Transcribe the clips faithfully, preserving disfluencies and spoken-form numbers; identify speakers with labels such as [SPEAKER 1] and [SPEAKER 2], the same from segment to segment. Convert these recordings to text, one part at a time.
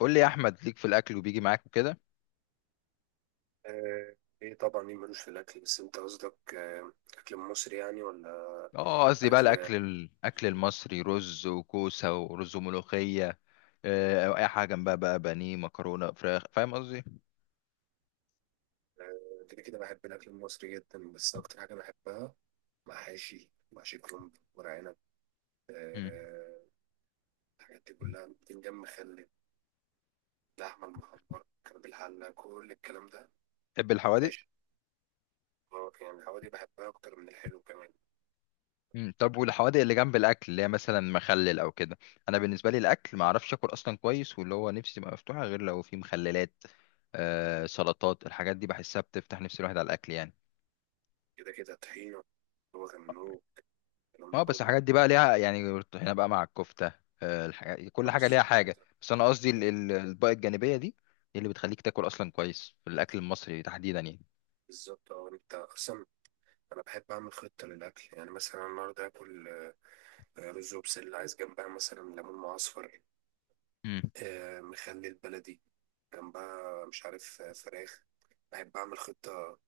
[SPEAKER 1] قول لي يا احمد، ليك في الاكل وبيجي معاك وكده.
[SPEAKER 2] آه، ايه طبعا، مين ملوش في الاكل؟ بس انت قصدك آه، اكل مصري، يعني، ولا
[SPEAKER 1] اه قصدي بقى
[SPEAKER 2] اكل؟
[SPEAKER 1] الاكل الاكل المصري، رز وكوسه ورز وملوخيه. آه، او اي حاجه جنبها بقى بانيه مكرونه فراخ، فاهم قصدي؟
[SPEAKER 2] آه، كده كده بحب الاكل المصري جدا، بس اكتر حاجه بحبها محاشي، محشي كرنب، ورق عنب.
[SPEAKER 1] مم.
[SPEAKER 2] آه، الحاجات دي كلها بتنجم مخلل، اللحمه المحمره كان بالحله، كل الكلام ده،
[SPEAKER 1] تحب الحوادق؟
[SPEAKER 2] عيش. آه، يعني الحوادق بحبها اكتر من الحلو كمان.
[SPEAKER 1] مم. طب والحوادق اللي جنب الاكل اللي هي مثلا مخلل او كده. انا بالنسبه لي الاكل ما اعرفش اكل اصلا كويس، واللي هو نفسي تبقى مفتوحه غير لو في مخللات. آه، سلطات، الحاجات دي بحسها بتفتح نفس الواحد على الاكل يعني.
[SPEAKER 2] كده كده طحينه، هو كان الكلام
[SPEAKER 1] اه
[SPEAKER 2] ده
[SPEAKER 1] بس
[SPEAKER 2] كله.
[SPEAKER 1] الحاجات دي بقى ليها يعني هنا بقى مع الكفتة. آه، الحاجات، كل
[SPEAKER 2] آه،
[SPEAKER 1] حاجة ليها
[SPEAKER 2] بالظبط
[SPEAKER 1] حاجة،
[SPEAKER 2] انت.
[SPEAKER 1] بس أنا قصدي ال- ال- الأطباق الجانبية دي هي اللي بتخليك تاكل أصلا كويس في الأكل المصري تحديدا يعني.
[SPEAKER 2] بالظبط، اه، انت اصلا، انا بحب اعمل خطه للاكل، يعني مثلا النهارده اكل آه، رز وبسله، عايز جنبها مثلا ليمون معصفر،
[SPEAKER 1] مم.
[SPEAKER 2] آه، مخلي البلدي، جنبها مش عارف، آه، فراخ. بحب اعمل خطه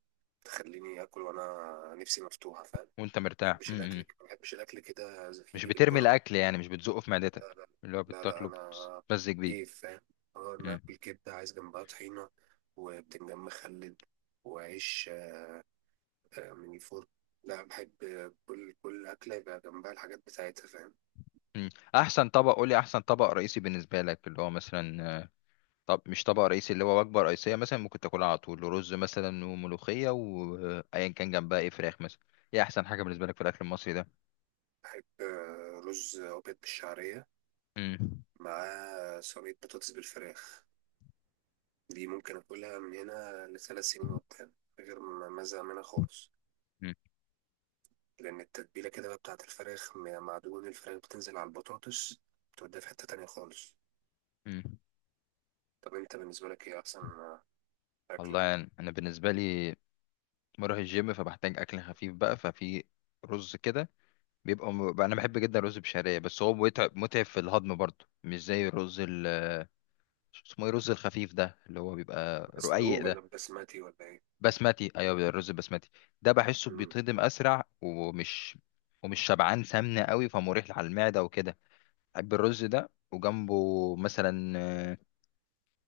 [SPEAKER 2] تخليني اكل وانا نفسي مفتوحه، فاهم؟ ما
[SPEAKER 1] وأنت مرتاح.
[SPEAKER 2] بحبش
[SPEAKER 1] مم. مم.
[SPEAKER 2] الاكل ما بحبش الاكل كده، زي-
[SPEAKER 1] مش
[SPEAKER 2] يجي
[SPEAKER 1] بترمي
[SPEAKER 2] بالبركه.
[SPEAKER 1] الأكل يعني، مش بتزقه في
[SPEAKER 2] لا
[SPEAKER 1] معدتك
[SPEAKER 2] لا،
[SPEAKER 1] اللي هو
[SPEAKER 2] لا لا،
[SPEAKER 1] بتاكله،
[SPEAKER 2] انا
[SPEAKER 1] بتتمزج بيه.
[SPEAKER 2] كيف، فاهم؟ اه، انا
[SPEAKER 1] مم.
[SPEAKER 2] اكل كبده عايز جنبها طحينه، وبتنجان مخلل، وعيش، آه، آه، من الفرن. لا، بحب آه، كل كل اكله يبقى جنبها الحاجات بتاعتها، فاهم؟
[SPEAKER 1] مم. أحسن طبق، قولي أحسن طبق رئيسي بالنسبة لك، اللي هو مثلا آه، طب مش طبق رئيسي، اللي هو وجبة رئيسية مثلا ممكن تاكلها على طول، رز مثلا وملوخية وأيا كان جنبها إيه، فراخ مثلا. إيه أحسن حاجة بالنسبة لك في الأكل المصري ده؟
[SPEAKER 2] بحب آه، رز أبيض بالشعرية
[SPEAKER 1] مم.
[SPEAKER 2] مع صينية بطاطس بالفراخ. دي ممكن أكلها من هنا لثلاث سنين قدام، من غير ما ما أزهق منها خالص.
[SPEAKER 1] مم.
[SPEAKER 2] لأن التتبيلة كده بقى بتاعة الفراخ، م- مع دهون الفراخ بتنزل على البطاطس، بتوديها في حتة تانية خالص.
[SPEAKER 1] مم.
[SPEAKER 2] طب أنت بالنسبة لك إيه أحسن آه، أكلة؟
[SPEAKER 1] والله يعني انا بالنسبه لي بروح الجيم فبحتاج اكل خفيف بقى، ففي رز كده بيبقى م... بقى انا بحب جدا الرز بشعريه، بس هو متعب متعب في الهضم برضه، مش زي الرز ال... اسمه ايه الرز الخفيف ده اللي هو بيبقى
[SPEAKER 2] مسلوق
[SPEAKER 1] رقيق ده؟
[SPEAKER 2] ولا بسمتي ولا إيه؟
[SPEAKER 1] بسمتي، ايوه الرز البسمتي ده بحسه
[SPEAKER 2] مم.
[SPEAKER 1] بيتهضم اسرع ومش ومش شبعان سمنه قوي، فمريح على المعده وكده. بحب الرز ده وجنبه مثلا، آه،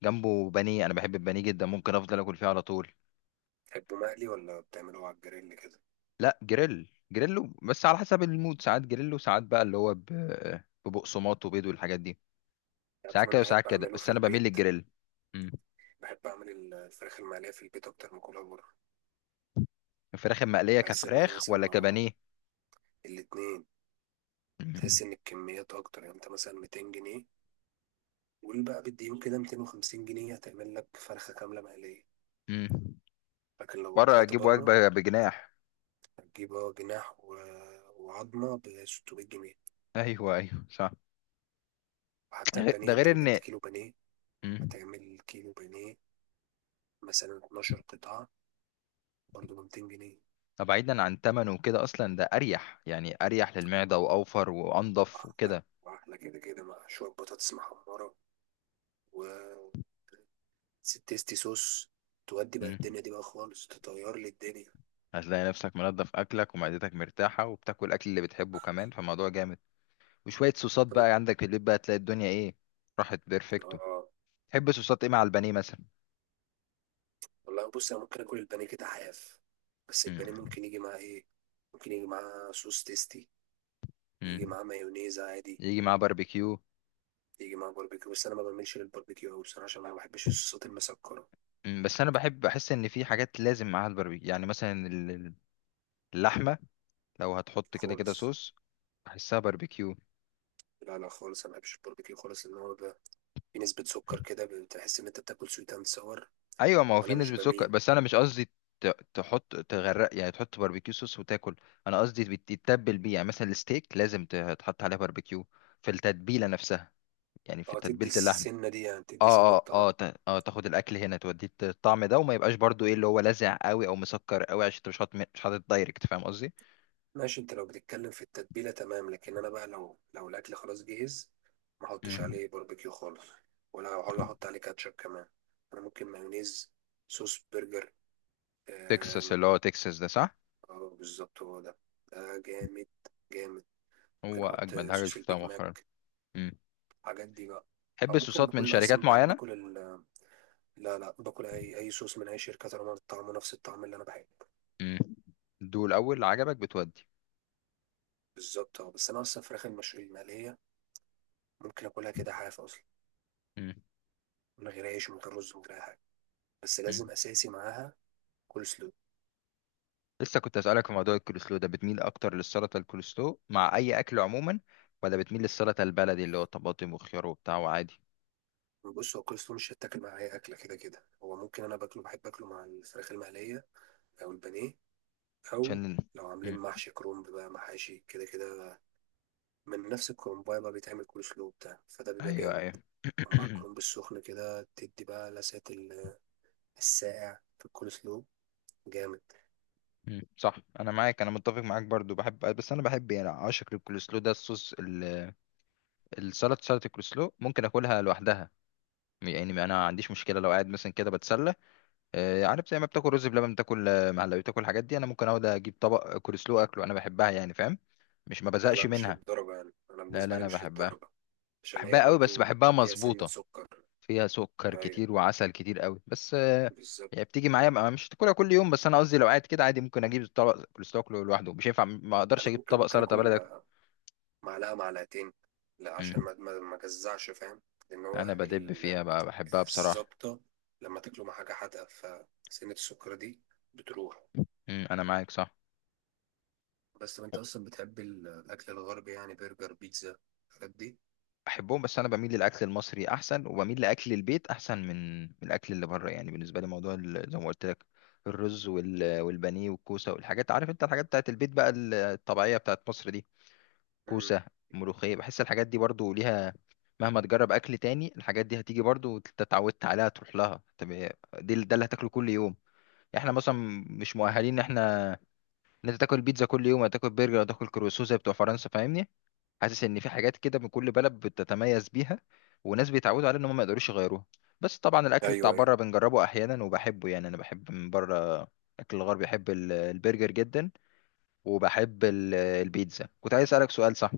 [SPEAKER 1] جنبه بانيه. انا بحب البانيه جدا، ممكن افضل اكل فيه على طول.
[SPEAKER 2] تحبه مقلي ولا بتعمله على الجريل كده؟
[SPEAKER 1] لا جريل، جريلو، بس على حسب المود، ساعات جريلو ساعات بقى اللي هو ب- ببقسماط وبيض والحاجات دي، ساعات
[SPEAKER 2] عشان أنا
[SPEAKER 1] كده
[SPEAKER 2] بحب
[SPEAKER 1] وساعات كده
[SPEAKER 2] أعمله في
[SPEAKER 1] بس انا بميل
[SPEAKER 2] البيت.
[SPEAKER 1] للجريل. مم.
[SPEAKER 2] بحب أعمل الفراخ المقلية في البيت أكتر من كلها بره.
[SPEAKER 1] الفراخ المقليه
[SPEAKER 2] بحس إن أنا
[SPEAKER 1] كفراخ
[SPEAKER 2] مثلا
[SPEAKER 1] ولا
[SPEAKER 2] آه
[SPEAKER 1] كبانيه؟
[SPEAKER 2] الاتنين،
[SPEAKER 1] مم.
[SPEAKER 2] تحس ان الكميات اكتر. يعني انت مثلا مئتين جنيه، قول بقى بالديون كده مئتين وخمسين جنيه، هتعمل لك فرخه كامله مقليه.
[SPEAKER 1] مم.
[SPEAKER 2] لكن لو
[SPEAKER 1] بره
[SPEAKER 2] طلعت
[SPEAKER 1] اجيب
[SPEAKER 2] بره
[SPEAKER 1] وجبه بجناح.
[SPEAKER 2] هتجيب، اه، جناح و... وعظمه ب ستمية جنيه.
[SPEAKER 1] ايوه ايوه صح.
[SPEAKER 2] وحتى
[SPEAKER 1] غ- ده
[SPEAKER 2] البانيه، انت
[SPEAKER 1] غير
[SPEAKER 2] لو جبت
[SPEAKER 1] ان،
[SPEAKER 2] كيلو بانيه،
[SPEAKER 1] مم،
[SPEAKER 2] هتعمل كيلو بانيه مثلا اثنا عشر قطعه برضه ب مئتين جنيه.
[SPEAKER 1] طب بعيدا عن تمنه وكده اصلا ده اريح يعني، اريح للمعده واوفر وانضف
[SPEAKER 2] واحلى،
[SPEAKER 1] وكده.
[SPEAKER 2] واحلى كده كده، مع شويه بطاطس محمره و ست تيستي صوص، تودي بقى
[SPEAKER 1] مم.
[SPEAKER 2] الدنيا دي بقى خالص، تطير لي الدنيا.
[SPEAKER 1] هتلاقي نفسك منظف اكلك ومعدتك مرتاحه وبتاكل الاكل اللي بتحبه كمان، فالموضوع جامد. وشوية صوصات
[SPEAKER 2] طيب،
[SPEAKER 1] بقى عندك اللي بقى تلاقي الدنيا ايه، راحت بيرفكتو.
[SPEAKER 2] اه.
[SPEAKER 1] تحب صوصات ايه مع البانيه مثلا؟
[SPEAKER 2] والله بص، انا ممكن اكل البانيه كده حاف، بس
[SPEAKER 1] مم.
[SPEAKER 2] البانيه ممكن يجي معاه ايه؟ ممكن يجي معاه صوص تيستي، يجي
[SPEAKER 1] مم.
[SPEAKER 2] معاه مايونيز عادي،
[SPEAKER 1] يجي معاه باربيكيو.
[SPEAKER 2] يجي معاه باربيكيو. بس انا ما بعملش للباربيكيو قوي بصراحه، عشان انا ما بحبش الصوصات المسكره
[SPEAKER 1] مم. بس انا بحب، بحس ان في حاجات لازم معاها الباربيكيو، يعني مثلا ال- ال- اللحمة، لو هتحط كده كده
[SPEAKER 2] خالص.
[SPEAKER 1] صوص بحسها باربيكيو.
[SPEAKER 2] لا لا، خالص، انا ما بحبش الباربيكيو خالص، لان هو بقى في نسبه سكر، كده بتحس ان انت بتاكل سويت اند ساور،
[SPEAKER 1] ايوه، ما هو في
[SPEAKER 2] وانا مش
[SPEAKER 1] نسبة سكر،
[SPEAKER 2] بميل.
[SPEAKER 1] بس انا مش قصدي ت- تحط تغرق يعني، تحط باربيكيو صوص وتاكل. انا قصدي بت- تتبل بيه، يعني مثلا الستيك لازم ت- تحط عليه باربيكيو، في التتبيلة نفسها، يعني في
[SPEAKER 2] اه، تدي
[SPEAKER 1] تتبيلة اللحمة.
[SPEAKER 2] السنه دي، يعني تدي سنه
[SPEAKER 1] اه اه
[SPEAKER 2] طعم.
[SPEAKER 1] اه تا- اه تاخد الاكل هنا توديه الطعم ده، وما يبقاش برضو ايه اللي هو لاذع قوي او مسكر قوي، عشان انت مش حاطط مش حاطط دايركت، فاهم قصدي؟
[SPEAKER 2] ماشي، انت لو بتتكلم في التتبيلة، تمام. لكن انا بقى لو لو الاكل خلاص جهز، ما احطش
[SPEAKER 1] مم.
[SPEAKER 2] عليه باربيكيو خالص، ولا ولا احط عليه كاتشب كمان. انا ممكن مايونيز، صوص برجر،
[SPEAKER 1] تكساس،
[SPEAKER 2] آم،
[SPEAKER 1] اللي هو تكساس ده صح؟
[SPEAKER 2] اه، بالظبط هو ده، ده جامد، جامد. ممكن
[SPEAKER 1] هو
[SPEAKER 2] احط
[SPEAKER 1] اجمد حاجه
[SPEAKER 2] صوص
[SPEAKER 1] شفتها
[SPEAKER 2] البيج
[SPEAKER 1] مؤخرا.
[SPEAKER 2] ماك،
[SPEAKER 1] مم.
[SPEAKER 2] الحاجات دي بقى.
[SPEAKER 1] تحب
[SPEAKER 2] او ممكن
[SPEAKER 1] الصوصات من
[SPEAKER 2] باكل
[SPEAKER 1] شركات
[SPEAKER 2] اصلا، بحب
[SPEAKER 1] معينه؟
[SPEAKER 2] باكل ال... لا لا، باكل اي اي صوص من اي شركه، طالما طعمه نفس الطعم اللي انا بحبه.
[SPEAKER 1] مم. دول الاول اللي عجبك بتودي.
[SPEAKER 2] بالظبط، اه، بس انا اصلا فراخ المشوي المقليه ممكن اكلها كده حاف اصلا،
[SPEAKER 1] مم.
[SPEAKER 2] من غير عيش، من غير رز، من غير اي حاجه، بس
[SPEAKER 1] مم.
[SPEAKER 2] لازم اساسي معاها كول سلو.
[SPEAKER 1] لسه كنت اسالك في موضوع الكولسلو ده، بتميل اكتر للسلطه الكولسلو مع اي اكل عموما، ولا بتميل للسلطه البلدي اللي هو طماطم وخيار وبتاع وعادي؟
[SPEAKER 2] بص، هو كول سلو مش هيتاكل مع اي اكله كده كده، هو ممكن انا باكله، بحب اكله مع الفراخ المقليه او البانيه، او
[SPEAKER 1] عشان،
[SPEAKER 2] لو عاملين
[SPEAKER 1] مم،
[SPEAKER 2] محشي كرنب بقى، محاشي كده كده، من نفس الكرنبايه بقى بيتعمل كول سلو بتاع، فده بيبقى
[SPEAKER 1] ايوه
[SPEAKER 2] جامد
[SPEAKER 1] ايوه
[SPEAKER 2] مع الكرنب السخن. كده تدي بقى لسعة ال- الساقع في الكول سلو، جامد.
[SPEAKER 1] مم. صح، انا معاك، انا متفق معاك برضو، بحب، بس انا بحب يعني اعشق الكولسلو ده، الصوص ال- السلطه، سلطه الكولسلو ممكن اكلها لوحدها. يعني انا ما عنديش مشكله لو قاعد مثلا كده بتسلى، آه، عارف، زي ما بتاكل رز بلبن، بتاكل آه، مهلبيه، بتاكل الحاجات دي، انا ممكن اقعد اجيب طبق كولسلو اكله، انا بحبها يعني، فاهم؟ مش، ما بزهقش
[SPEAKER 2] لا، مش
[SPEAKER 1] منها.
[SPEAKER 2] للدرجة، يعني أنا
[SPEAKER 1] لا لا
[SPEAKER 2] بالنسبة لي
[SPEAKER 1] انا
[SPEAKER 2] مش
[SPEAKER 1] بحبها،
[SPEAKER 2] للدرجة، عشان هي
[SPEAKER 1] بحبها قوي، بس
[SPEAKER 2] برضو
[SPEAKER 1] بحبها
[SPEAKER 2] فيها سنة
[SPEAKER 1] مظبوطه،
[SPEAKER 2] سكر.
[SPEAKER 1] فيها سكر
[SPEAKER 2] أيوة،
[SPEAKER 1] كتير وعسل كتير قوي، بس آه،
[SPEAKER 2] بالظبط.
[SPEAKER 1] يعني بتيجي معايا بقى، مش تاكلها كل يوم، بس انا قصدي لو قاعد كده عادي ممكن اجيب طبق كولسلو اكله لوحده، مش هينفع، ما اقدرش
[SPEAKER 2] أنا
[SPEAKER 1] اجيب
[SPEAKER 2] ممكن
[SPEAKER 1] طبق
[SPEAKER 2] ممكن
[SPEAKER 1] سلطه بلدي
[SPEAKER 2] آكل
[SPEAKER 1] اكله.
[SPEAKER 2] معلقة معلقتين، لا عشان
[SPEAKER 1] مم.
[SPEAKER 2] ما ما ما جزعش، فاهم؟ لأن هو
[SPEAKER 1] انا بدب
[SPEAKER 2] ال-
[SPEAKER 1] فيها بقى، بحبها بصراحه.
[SPEAKER 2] الزبطة لما تاكله مع حاجة حادقة، فسنة السكر دي بتروح.
[SPEAKER 1] مم. انا معاك صح.
[SPEAKER 2] بس طب أنت أصلا بتحب ال- الأكل الغربي؟ يعني برجر، بيتزا، الحاجات دي؟
[SPEAKER 1] احبهم، بس انا بميل للاكل المصري احسن، وبميل لاكل البيت احسن من من الاكل اللي بره، يعني بالنسبه لي موضوع ال- زي ما قلت لك، الرز وال- والبانيه والكوسه والحاجات، عارف انت الحاجات بتاعت البيت بقى، الطبيعيه بتاعت مصر دي،
[SPEAKER 2] مم.
[SPEAKER 1] كوسة، ملوخية، بحس الحاجات دي برضو ليها، مهما تجرب أكل تاني الحاجات دي هتيجي برضو، انت اتعودت عليها تروح لها. طب دي ده اللي هتاكله كل يوم، يعني احنا مثلا مش مؤهلين ان احنا، ان انت تاكل بيتزا كل يوم، هتاكل برجر، هتاكل كروسو زي بتوع فرنسا، فاهمني؟ حاسس ان في حاجات كده من كل بلد بتتميز بيها، وناس بيتعودوا عليها ان هم ما يقدروش يغيروها. بس طبعا الاكل بتاع
[SPEAKER 2] ايوه ايوه،
[SPEAKER 1] بره بنجربه احيانا وبحبه، يعني انا بحب من بره الاكل الغربي، بحب ال- البرجر جدا، وبحب ال- البيتزا. كنت عايز اسالك سؤال صح،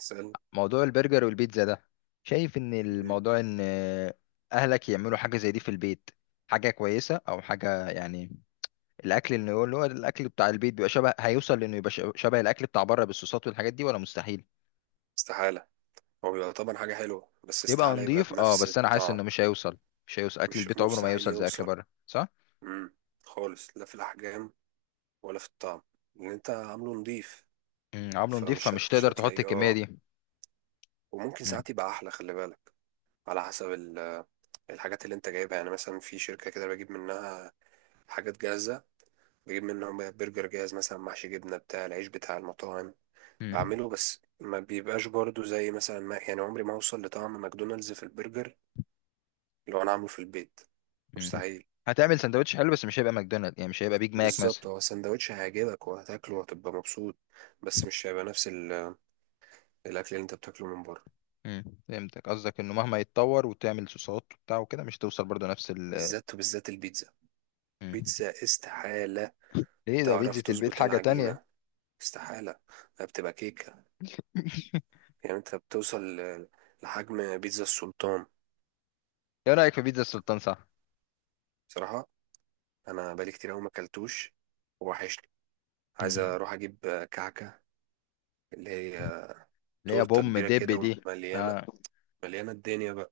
[SPEAKER 2] اسال.
[SPEAKER 1] موضوع البرجر والبيتزا ده، شايف ان
[SPEAKER 2] مم.
[SPEAKER 1] الموضوع ان، اهلك يعملوا حاجه زي دي في البيت، حاجه كويسه او حاجه يعني، الاكل اللي هو اللي هو الاكل بتاع البيت بيبقى شبه، هيوصل لانه يبقى ش- شبه الاكل بتاع بره بالصوصات والحاجات دي، ولا مستحيل
[SPEAKER 2] استحاله. هو بيبقى طبعا حاجه حلوه، بس
[SPEAKER 1] يبقى
[SPEAKER 2] استحاله يبقى
[SPEAKER 1] نضيف؟ اه
[SPEAKER 2] بنفس
[SPEAKER 1] بس انا حاسس انه
[SPEAKER 2] الطعم،
[SPEAKER 1] مش هيوصل، مش هيوصل اكل
[SPEAKER 2] مش
[SPEAKER 1] البيت، عمره ما
[SPEAKER 2] مستحيل
[SPEAKER 1] يوصل زي اكل
[SPEAKER 2] يوصل.
[SPEAKER 1] بره صح.
[SPEAKER 2] مم. خالص، لا في الاحجام ولا في الطعم اللي انت عامله نضيف،
[SPEAKER 1] امم، عمله نضيف،
[SPEAKER 2] فمش هت...
[SPEAKER 1] فمش
[SPEAKER 2] مش
[SPEAKER 1] تقدر تحط
[SPEAKER 2] هتلاقيه،
[SPEAKER 1] الكميه
[SPEAKER 2] اه.
[SPEAKER 1] دي.
[SPEAKER 2] وممكن
[SPEAKER 1] امم.
[SPEAKER 2] ساعات يبقى احلى، خلي بالك، على حسب ال- الحاجات اللي انت جايبها. يعني مثلا في شركة كده بجيب منها حاجات جاهزة، بجيب منهم برجر جاهز مثلا محشي جبنة بتاع العيش بتاع المطاعم،
[SPEAKER 1] امم.
[SPEAKER 2] بعمله. بس ما بيبقاش برضو زي مثلا، ما يعني عمري ما اوصل لطعم ماكدونالدز في البرجر لو انا عامله في البيت،
[SPEAKER 1] امم،
[SPEAKER 2] مستحيل.
[SPEAKER 1] هتعمل سندوتش حلو بس مش هيبقى ماكدونالد، يعني مش هيبقى بيج ماك مثلا.
[SPEAKER 2] بالظبط، هو سندوتش هيعجبك وهتاكله وهتبقى مبسوط، بس مش هيبقى نفس ال- الاكل اللي انت بتاكله من بره.
[SPEAKER 1] امم، فهمتك، قصدك انه مهما يتطور وتعمل صوصات وبتاع وكده، مش هتوصل برضو نفس ال...
[SPEAKER 2] بالذات، وبالذات البيتزا،
[SPEAKER 1] مم.
[SPEAKER 2] بيتزا استحالة
[SPEAKER 1] ليه؟ ده
[SPEAKER 2] تعرف
[SPEAKER 1] بيتزا البيت
[SPEAKER 2] تظبط
[SPEAKER 1] حاجة تانية.
[SPEAKER 2] العجينة، استحالة، ده بتبقى كيكة. يعني انت بتوصل ل- لحجم بيتزا السلطان.
[SPEAKER 1] ايه رأيك في بيتزا السلطان صح؟
[SPEAKER 2] بصراحة انا بقالي كتير اوي ما اكلتوش، ووحشني، عايز
[SPEAKER 1] مم.
[SPEAKER 2] اروح اجيب كعكة، اللي هي
[SPEAKER 1] اللي هي
[SPEAKER 2] تورتة
[SPEAKER 1] بوم
[SPEAKER 2] كبيرة
[SPEAKER 1] دب
[SPEAKER 2] كده
[SPEAKER 1] دي.
[SPEAKER 2] ومليانة،
[SPEAKER 1] آه.
[SPEAKER 2] مليانة الدنيا بقى.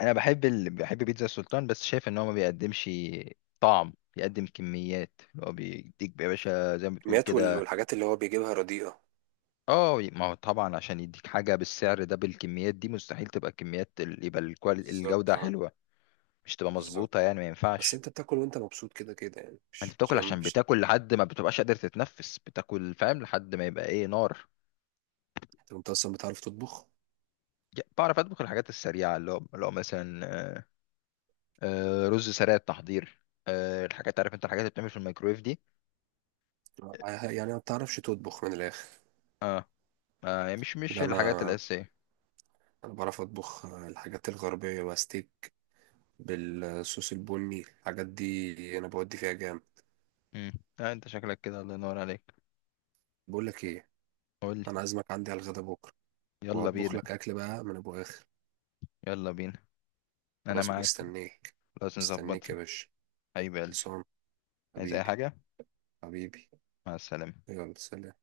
[SPEAKER 1] انا بحب ال... بحب بيتزا السلطان، بس شايف ان هو ما بيقدمش طعم، بيقدم كميات، اللي هو بيديك يا باشا زي ما بتقول
[SPEAKER 2] الكميات وال-
[SPEAKER 1] كده.
[SPEAKER 2] والحاجات اللي هو بيجيبها رديئة.
[SPEAKER 1] اه، ما هو طبعا عشان يديك حاجة بالسعر ده بالكميات دي، مستحيل تبقى كميات ال- يبقى الكوال-
[SPEAKER 2] بالظبط،
[SPEAKER 1] الجودة
[SPEAKER 2] اه،
[SPEAKER 1] حلوة. مش تبقى
[SPEAKER 2] بالظبط.
[SPEAKER 1] مظبوطة يعني، ما
[SPEAKER 2] بس
[SPEAKER 1] ينفعش.
[SPEAKER 2] انت بتاكل وانت مبسوط كده كده، يعني
[SPEAKER 1] انت
[SPEAKER 2] مش مش
[SPEAKER 1] بتاكل عشان
[SPEAKER 2] مش
[SPEAKER 1] بتاكل، لحد ما بتبقاش قادر تتنفس بتاكل، فاهم، لحد ما يبقى ايه، نار.
[SPEAKER 2] طب انت اصلا بتعرف تطبخ؟
[SPEAKER 1] ج- بعرف اطبخ الحاجات السريعه، اللي هو اللي هو مثلا، آه، آه، رز سريع التحضير، آه، الحاجات، عارف انت الحاجات اللي بتعمل في الميكرويف دي.
[SPEAKER 2] اه، يعني ما بتعرفش تطبخ من الاخر.
[SPEAKER 1] ما هي مش مش
[SPEAKER 2] لا،
[SPEAKER 1] الحاجات
[SPEAKER 2] انا
[SPEAKER 1] الاساسيه.
[SPEAKER 2] انا بعرف اطبخ الحاجات الغربية بقى، ستيك بالصوص البني، الحاجات دي انا بودي فيها جامد.
[SPEAKER 1] امم. آه انت شكلك كده، الله ينور عليك.
[SPEAKER 2] بقول لك ايه،
[SPEAKER 1] قول لي.
[SPEAKER 2] انا عازمك عندي على الغدا بكره،
[SPEAKER 1] يلا
[SPEAKER 2] وهطبخ
[SPEAKER 1] بينا.
[SPEAKER 2] لك اكل بقى من ابو اخر.
[SPEAKER 1] يلا بينا، انا
[SPEAKER 2] خلاص
[SPEAKER 1] معاك،
[SPEAKER 2] مستنيك،
[SPEAKER 1] لازم نظبط.
[SPEAKER 2] مستنيك يا باشا،
[SPEAKER 1] حبيب قلبي،
[SPEAKER 2] خلصان.
[SPEAKER 1] عايز اي
[SPEAKER 2] حبيبي،
[SPEAKER 1] حاجه؟
[SPEAKER 2] حبيبي،
[SPEAKER 1] مع السلامه.
[SPEAKER 2] يلا سلام.